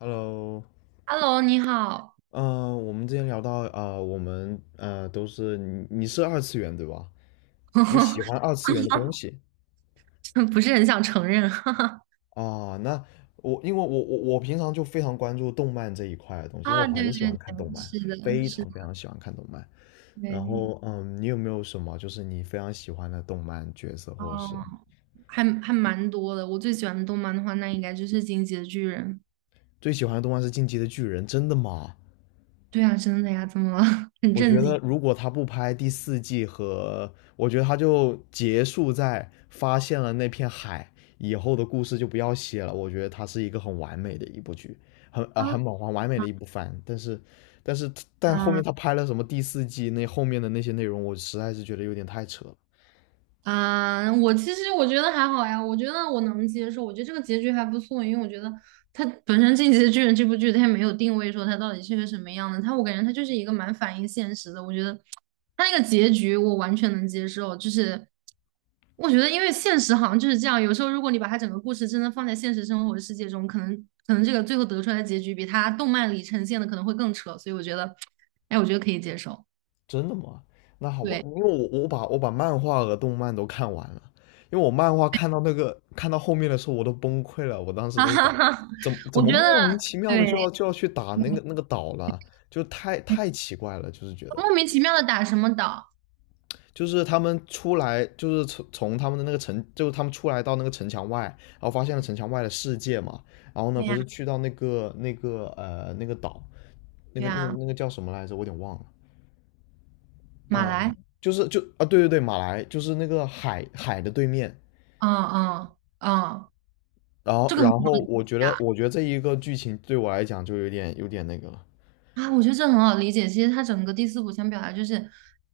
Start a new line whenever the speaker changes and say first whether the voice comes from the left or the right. left: Hello，
right: Hello，你好。
left: 我们之前聊到，我们都是你是二次元对吧？你喜欢 二次元的东西
right: 不是很想承认，哈哈。
left: 啊？那我因为我我我平常就非常关注动漫这一块的东西，因为我
right: 啊，对
left: 很
right: 对
left: 喜欢看动
right: 对，
left: 漫，
right: 是的，
left: 非
right: 是
left: 常
right: 的。
left: 非常喜欢看动漫。然
right: 对。
left: 后，你有没有什么就是你非常喜欢的动漫角色，或者是
right: 哦，还蛮多的。我最喜欢的动漫的话，那应该就是《进击的巨人》。
left: 最喜欢的动漫是《进击的巨人》？真的吗？
right: 对啊，真的呀，怎么了？很
left: 我觉
right: 震
left: 得
right: 惊
left: 如果他不拍第四季和，我觉得他就结束在发现了那片海以后的故事就不要写了。我觉得它是一个很完美的一部剧，很呃
right: 啊！
left: 很饱很完美的一部番。但是但后面
right: 啊，
left: 他拍了什么第四季那后面的那些内容，我实在是觉得有点太扯了。
right: 我其实觉得还好呀，我觉得我能接受，我觉得这个结局还不错，因为我觉得它本身《进击的巨人》这部剧它也没有定位说它到底是个什么样的，它我感觉它就是一个蛮反映现实的，我觉得它那个结局我完全能接受，就是我觉得因为现实好像就是这样，有时候如果你把它整个故事真的放在现实生活的世界中，可能这个最后得出来的结局比它动漫里呈现的可能会更扯，所以我觉得，哎，我觉得可以接受。
left: 真的吗？那好吧，
right: 对，
left: 因为我把漫画和动漫都看完了，因为我漫画看到后面的时候我都崩溃了，我当 时
right: 哈
left: 都想，
right: 哈哈，
left: 怎么怎
right: 我
left: 么
right: 觉得
left: 莫名其妙的
right: 对。
left: 就要去打那个岛了，就太奇怪了，就是觉得，
right: 莫名其妙的打什么岛？
left: 就是他们出来，就是从他们的那个城，就是他们出来到那个城墙外，然后发现了城墙外的世界嘛，然后呢，
right: 对
left: 不
right: 呀，
left: 是去到那个岛，那
right: 对
left: 个那个
right: 呀，
left: 那个叫什么来着，我有点忘了。
right: 马
left: 呃，
right: 来，
left: 就是就啊，对对对，马来就是那个海的对面，
right: 嗯嗯嗯，
left: 然后
right: 这个很
left: 然后我觉得
right: 好。
left: 我觉得这一个剧情对我来讲就有点那个了，
right: 啊，我觉得这很好理解。其实他整个第四部想表达就是，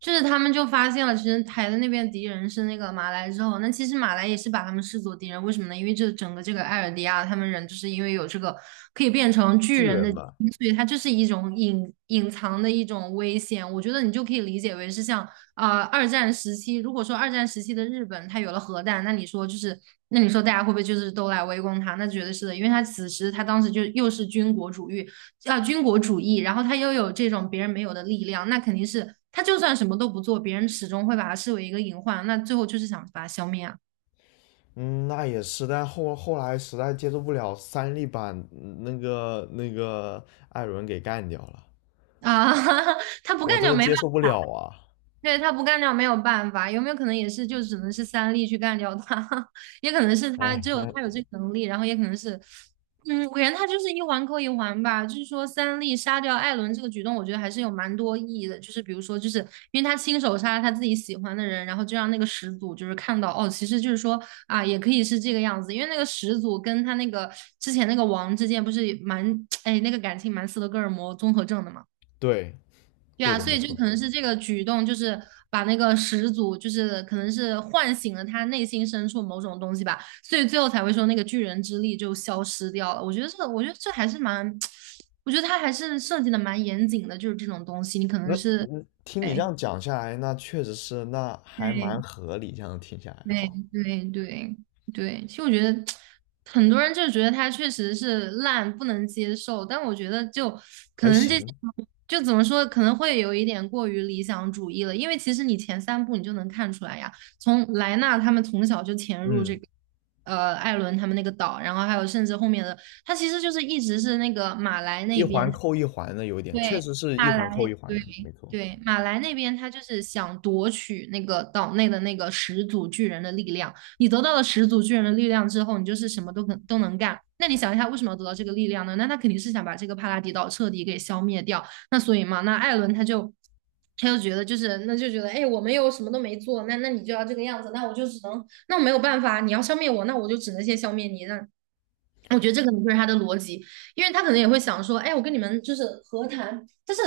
right: 就是他们就发现了，其实台的那边敌人是那个马来之后，那其实马来也是把他们视作敌人。为什么呢？因为这整个这个艾尔迪亚他们人，就是因为有这个可以变成
left: 巨
right: 巨人的
left: 人
right: 基
left: 吧，
right: 因所以它就是一种隐藏的一种危险。我觉得你就可以理解为是像二战时期，如果说二战时期的日本它有了核弹，那你说就是。那你说大家会不会就是都来围攻他？那绝对是的，因为他此时他当时就又是军国主义，啊军国主义，然后他又有这种别人没有的力量，那肯定是他就算什么都不做，别人始终会把他视为一个隐患，那最后就是想把他消灭啊。
left: 嗯，那也是，但后来实在接受不了三笠把那个艾伦给干掉了，
right: 啊！他不
left: 我
right: 干
left: 这
right: 就
left: 个
right: 没办
left: 接受不了啊。
right: 对，他不干掉没有办法，有没有可能也是就只能是三力去干掉他？也可能是他
left: 哎，
right: 只有
left: 那
right: 他有这个能力，然后也可能是，嗯，我感觉他就是一环扣一环吧。就是说三力杀掉艾伦这个举动，我觉得还是有蛮多意义的。就是比如说，就是因为他亲手杀了他自己喜欢的人，然后就让那个始祖就是看到哦，其实就是说啊，也可以是这个样子。因为那个始祖跟他那个之前那个王之间不是蛮 哎那个感情蛮斯德哥尔摩综合症的嘛。
left: 对，
right: 对
left: 对
right: 啊，
left: 的，
right: 所
left: 没
right: 以就
left: 错。
right: 可能是这个举动，就是把那个始祖，就是可能是唤醒了他内心深处某种东西吧，所以最后才会说那个巨人之力就消失掉了。我觉得这个，我觉得这还是蛮，我觉得他还是设计的蛮严谨的，就是这种东西，你可能
left: 那
right: 是，
left: 听你这
right: 哎，
left: 样讲下来，那确实是，那还蛮
right: 对，
left: 合理，这样听下来的
right: 对
left: 话，
right: 对对对，其实我觉得很多人就觉得它确实是烂，不能接受，但我觉得就可
left: 还
right: 能这些
left: 行，
right: 就怎么说，可能会有一点过于理想主义了，因为其实你前三部你就能看出来呀，从莱纳他们从小就潜入这
left: 嗯。
right: 个艾伦他们那个岛，然后还有甚至后面的他其实就是一直是那个马来
left: 一
right: 那
left: 环
right: 边。
left: 扣一环的，有点，确
right: 对，
left: 实是一
right: 马
left: 环扣
right: 来，
left: 一环
right: 对
left: 的，没错。
right: 对，马来那边他就是想夺取那个岛内的那个始祖巨人的力量。你得到了始祖巨人的力量之后，你就是什么都能干。那你想一下，为什么要得到这个力量呢？那他肯定是想把这个帕拉迪岛彻底给消灭掉。那所以嘛，那艾伦他就他就觉得就是那就觉得，哎，我们又什么都没做，那那你就要这个样子，那我就只能那我没有办法，你要消灭我，那我就只能先消灭你，那我觉得这可能就是他的逻辑，因为他可能也会想说，哎，我跟你们就是和谈，但是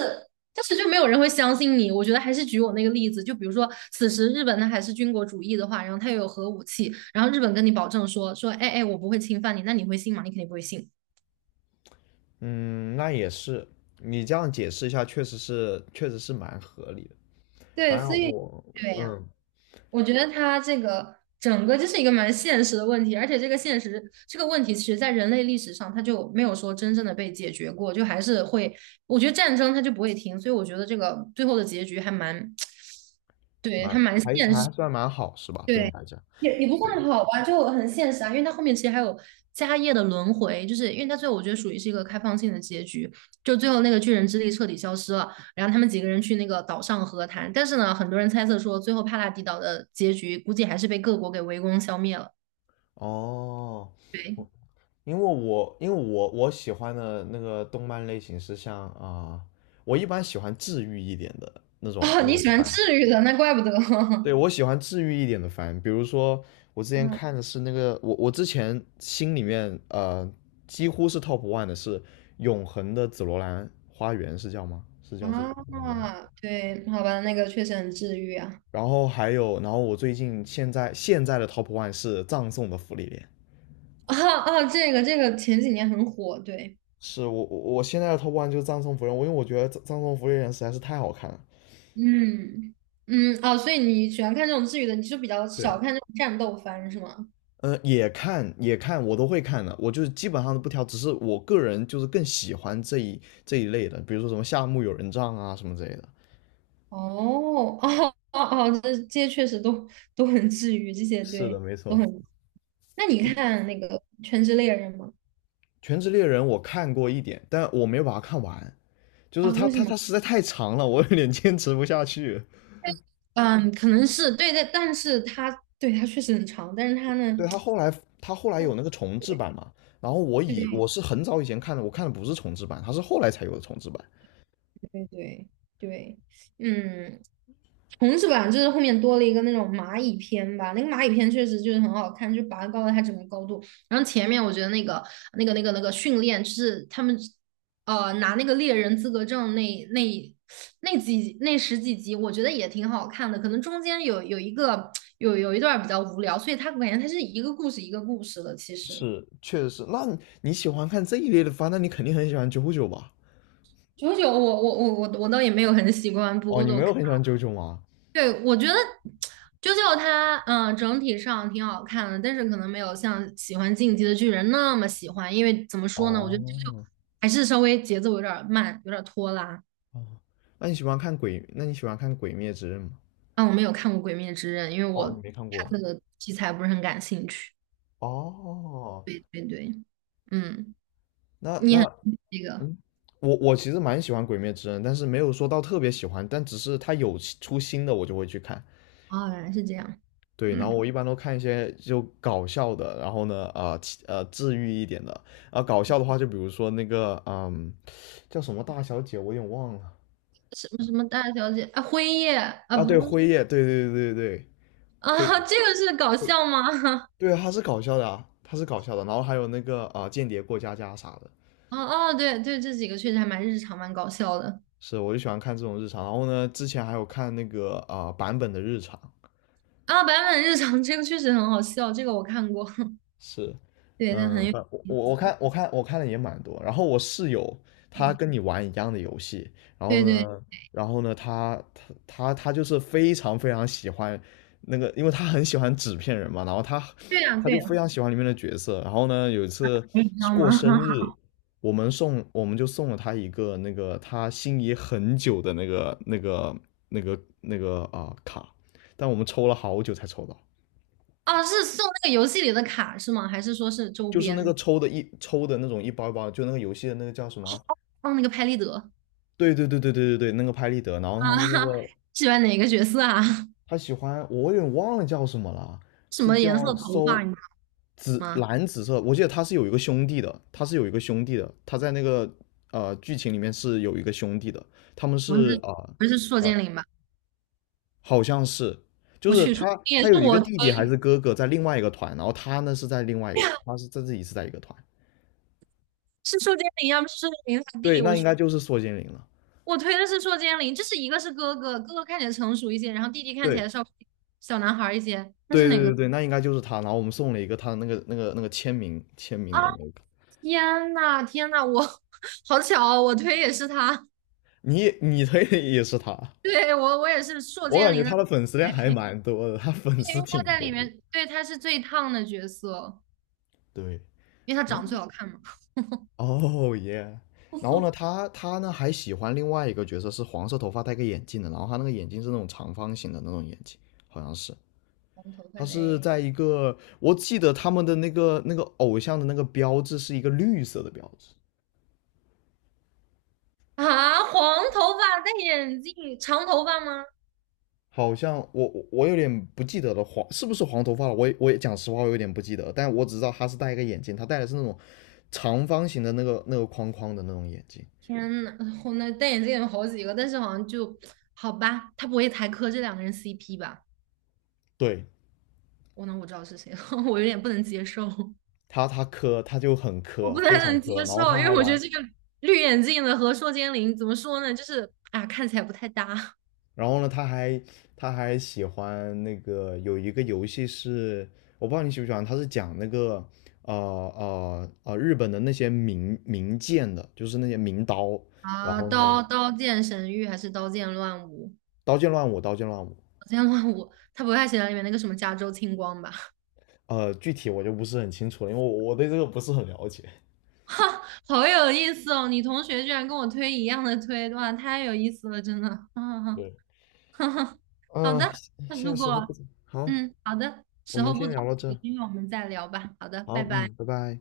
right: 但是就没有人会相信你。我觉得还是举我那个例子，就比如说，此时日本它还是军国主义的话，然后它又有核武器，然后日本跟你保证说，哎哎，我不会侵犯你，那你会信吗？你肯定不会信。
left: 嗯，那也是，你这样解释一下，确实是，确实是蛮合理的。
right: 对，
left: 反正
right: 所以。
left: 我，
right: 对呀。
left: 嗯，
right: 我觉得它这个整个就是一个蛮现实的问题，而且这个现实这个问题，其实在人类历史上它就没有说真正的被解决过，就还是会，我觉得战争它就不会停，所以我觉得这个最后的结局还蛮，对，还
left: 蛮
right: 蛮
left: 还
right: 现实。
left: 还算蛮好，是吧？对你
right: 对，
left: 来讲，
right: 也也不
left: 对。
right: 算好吧，就很现实啊，因为它后面其实还有家业的轮回，就是因为它最后我觉得属于是一个开放性的结局，就最后那个巨人之力彻底消失了，然后他们几个人去那个岛上和谈，但是呢，很多人猜测说最后帕拉迪岛的结局估计还是被各国给围攻消灭了。
left: 哦，
right: 对，
left: 我因为我因为我我喜欢的那个动漫类型是像我一般喜欢治愈一点的那种
right: 哦，
left: 那
right: 你
left: 种
right: 喜欢
left: 番。
right: 治愈的，那怪不得。
left: 对，我喜欢治愈一点的番，比如说我之前
right: 嗯
left: 看的是那个，我我之前心里面几乎是 top one 的是《永恒的紫罗兰花园》，是叫吗？是叫这个吗我忘了。
right: 啊，对，好吧，那个确实很治愈啊。
left: 然后还有，然后我最近现在的 top one 是《葬送的芙莉莲》，
right: 啊啊，这个这个前几年很火，对。
left: 是我现在的 top one 就是《葬送芙莉莲》，我因为我觉得《葬送芙莉莲》实在是太好看了。
right: 嗯嗯哦，所以你喜欢看这种治愈的，你就比较少
left: 对，
right: 看这种战斗番是吗？
left: 也看也看，我都会看的，我就是基本上都不挑，只是我个人就是更喜欢这一类的，比如说什么夏目友人帐啊什么之类的。
right: 哦哦哦哦，这这些确实都都很治愈，这些
left: 是的，
right: 对
left: 没
right: 都
left: 错，
right: 很。那你看那个《全职猎人》吗？
left: 《全职猎人》我看过一点，但我没有把它看完，就是
right: 啊，
left: 它
right: 为什
left: 它
right: 么？
left: 它实在太长了，我有点坚持不下去。
right: 嗯，可能是对的，但是他对他确实很长，但是他呢，
left: 对，它后来有那个重制版 嘛，然后
right: 对对
left: 我是很早以前看的，我看的不是重制版，它是后来才有的重制版。
right: 对对对，嗯，虫子吧，就是后面多了一个那种蚂蚁篇吧，那个蚂蚁篇确实就是很好看，就拔高了它整个高度。然后前面我觉得那个那个训练，就是他们拿那个猎人资格证那十几集，我觉得也挺好看的。可能中间有一个有一段比较无聊，所以它感觉它是一个故事一个故事的。其实
left: 是，确实是。那你喜欢看这一类的番，那你肯定很喜欢九九吧？
right: 九九我倒也没有很喜欢，不
left: 哦，
right: 过
left: 你没
right: 都
left: 有
right: 看。
left: 很喜欢九九吗？
right: 对，我觉得啾啾它，整体上挺好看的，但是可能没有像喜欢《进击的巨人》那么喜欢，因为怎么说呢，我觉得啾啾
left: 哦，
right: 还是稍微节奏有点儿慢，有点儿拖拉。
left: 哦，那你喜欢看鬼？那你喜欢看《鬼灭之刃》吗？
right: 啊，我没有看过《鬼灭之刃》，因为我
left: 哦，你没看
right: 它
left: 过。
right: 这个题材不是很感兴趣。
left: 哦，
right: 对对对，嗯，
left: 那
right: 你很
left: 那
right: 这个
left: 嗯，我其实蛮喜欢《鬼灭之刃》，但是没有说到特别喜欢，但只是它有新出新的我就会去看。
right: 哦，原来是这样，
left: 对，然后
right: 嗯，
left: 我一般都看一些就搞笑的，然后呢，呃其呃，治愈一点的。啊，搞笑的话，就比如说叫什么大小姐，我有点忘了。
right: 什么什么大小姐啊，辉夜啊，
left: 啊，对，
right: 不
left: 辉夜，对对对对对，
right: 啊，
left: 辉。
right: 这个是搞笑吗？
left: 对啊，他是搞笑的啊，他是搞笑的。然后还有那个间谍过家家啥的，
right: 哦哦，对对，这几个确实还蛮日常，蛮搞笑的。
left: 是，我就喜欢看这种日常。然后呢，之前还有看那个版本的日常，
right: 啊，版本日常这个确实很好笑，这个我看过，
left: 是，
right: 对，它很
left: 嗯，
right: 有
left: 反我我
right: 意
left: 我
right: 思。
left: 看我看我看的也蛮多。然后我室友他
right: 哎，
left: 跟你玩一样的游戏，然
right: 对
left: 后
right: 对
left: 呢，他就是非常非常喜欢那个，因为他很喜欢纸片人嘛，然后他
right: 对啊，
left: 他
right: 对
left: 就非
right: 呀，
left: 常喜欢里面的角色。然后呢，有一次
right: 你知
left: 是
right: 道吗？
left: 过 生日，我们就送了他一个那个他心仪很久的那个卡，但我们抽了好久才抽到。
right: 啊，是送那个游戏里的卡是吗？还是说是周
left: 就是那个
right: 边？
left: 抽的一抽的那种一包一包的就那个游戏的那个叫什么啊？
right: 哦，那个拍立得
left: 对对对对对对对，那个拍立得，然后他
right: 啊，
left: 是那 个
right: 喜欢哪个角色啊？
left: 他喜欢，我有点忘了叫什么了，
right: 什
left: 是
right: 么颜色
left: 叫
right: 头发？
left: 搜
right: 你知道吗？
left: 紫色，我记得他是有一个兄弟的，他在剧情里面是有一个兄弟的，他们
right: 不
left: 是
right: 是不是硕
left: 呃
right: 剑
left: 呃
right: 灵吧？
left: 好像是。就
right: 我
left: 是
right: 去，硕
left: 他，
right: 剑灵也
left: 他
right: 是
left: 有一个
right: 我推，
left: 弟弟还是哥哥在另外一个团，然后他呢是在另外一个，他是在自己是在一个团。
right: 是硕剑灵要不是硕剑灵他
left: 对，
right: 弟，我
left: 那应
right: 去，
left: 该就是缩精灵了。
right: 我推的是硕剑灵，就是一个是哥哥，哥哥看起来成熟一些，然后弟弟看起
left: 对，
right: 来稍微小男孩儿一些，那
left: 对
right: 是
left: 对
right: 哪
left: 对
right: 个？
left: 对，那应该就是他。然后我们送了一个他的那个签名
right: 啊？
left: 的那个，
right: 天呐，天呐，我 好巧哦，我推也是他。
left: 你推的也是他。
right: 对，我我也是硕
left: 我
right: 尖
left: 感觉
right: 林的
left: 他的粉丝量还
right: 推。
left: 蛮多的，他粉
right: 对，
left: 丝
right: 因为他
left: 挺
right: 在
left: 多
right: 里
left: 的。
right: 面，对，他是最烫的角色，
left: 对，
right: 因为他长得最好看嘛。
left: 哦耶。然后呢，他呢还喜欢另外一个角色，是黄色头发戴个眼镜的，然后他那个眼镜是那种长方形的那种眼镜，好像是。
right: 黄头发
left: 他
right: 戴
left: 是
right: 眼
left: 在一个，我记得他们的那个偶像的那个标志是一个绿色的标志。
right: 啊，黄头发戴眼镜，长头发吗？
left: 好像我有点不记得了，是不是黄头发了？我也讲实话，我有点不记得，但我只知道他是戴一个眼镜，他戴的是那种长方形的那个框框的那种眼镜。
right: 天呐，我那戴眼镜有好几个，但是好像就好吧，他不会才磕这两个人 CP 吧？
left: 对，
right: 我那我知道是谁了，我有点不能接受。
left: 他磕，他就很
right: 我
left: 磕，
right: 不太
left: 非常
right: 能接
left: 磕。然后
right: 受，
left: 他
right: 因
left: 还
right: 为我觉得
left: 玩，
right: 这个绿眼镜的和硕尖翎怎么说呢，就是啊，看起来不太搭
left: 然后呢，他还喜欢那个有一个游戏是，我不知道你喜不喜欢，他是讲那个日本的那些名剑的，就是那些名刀。然
right: 啊。
left: 后呢，
right: 刀剑神域还是刀剑乱舞？
left: 刀剑乱舞，刀剑乱舞。
right: 刀剑乱舞，他不太喜欢里面那个什么加州青光吧？
left: 具体我就不是很清楚了，因为我对这个不是很了解。
right: 哈，好有意思哦！你同学居然跟我推一样的推，哇，太有意思了，真的。啊，
left: 对，
right: 哈哈，好
left: 呃，
right: 的，那
left: 现
right: 如
left: 在时候不
right: 果
left: 早，好，
right: 嗯，好的，
left: 我
right: 时候
left: 们
right: 不
left: 先
right: 早
left: 聊
right: 了，
left: 到
right: 有
left: 这。
right: 机会我们再聊吧。好的，拜
left: 好，
right: 拜。
left: 嗯，拜拜。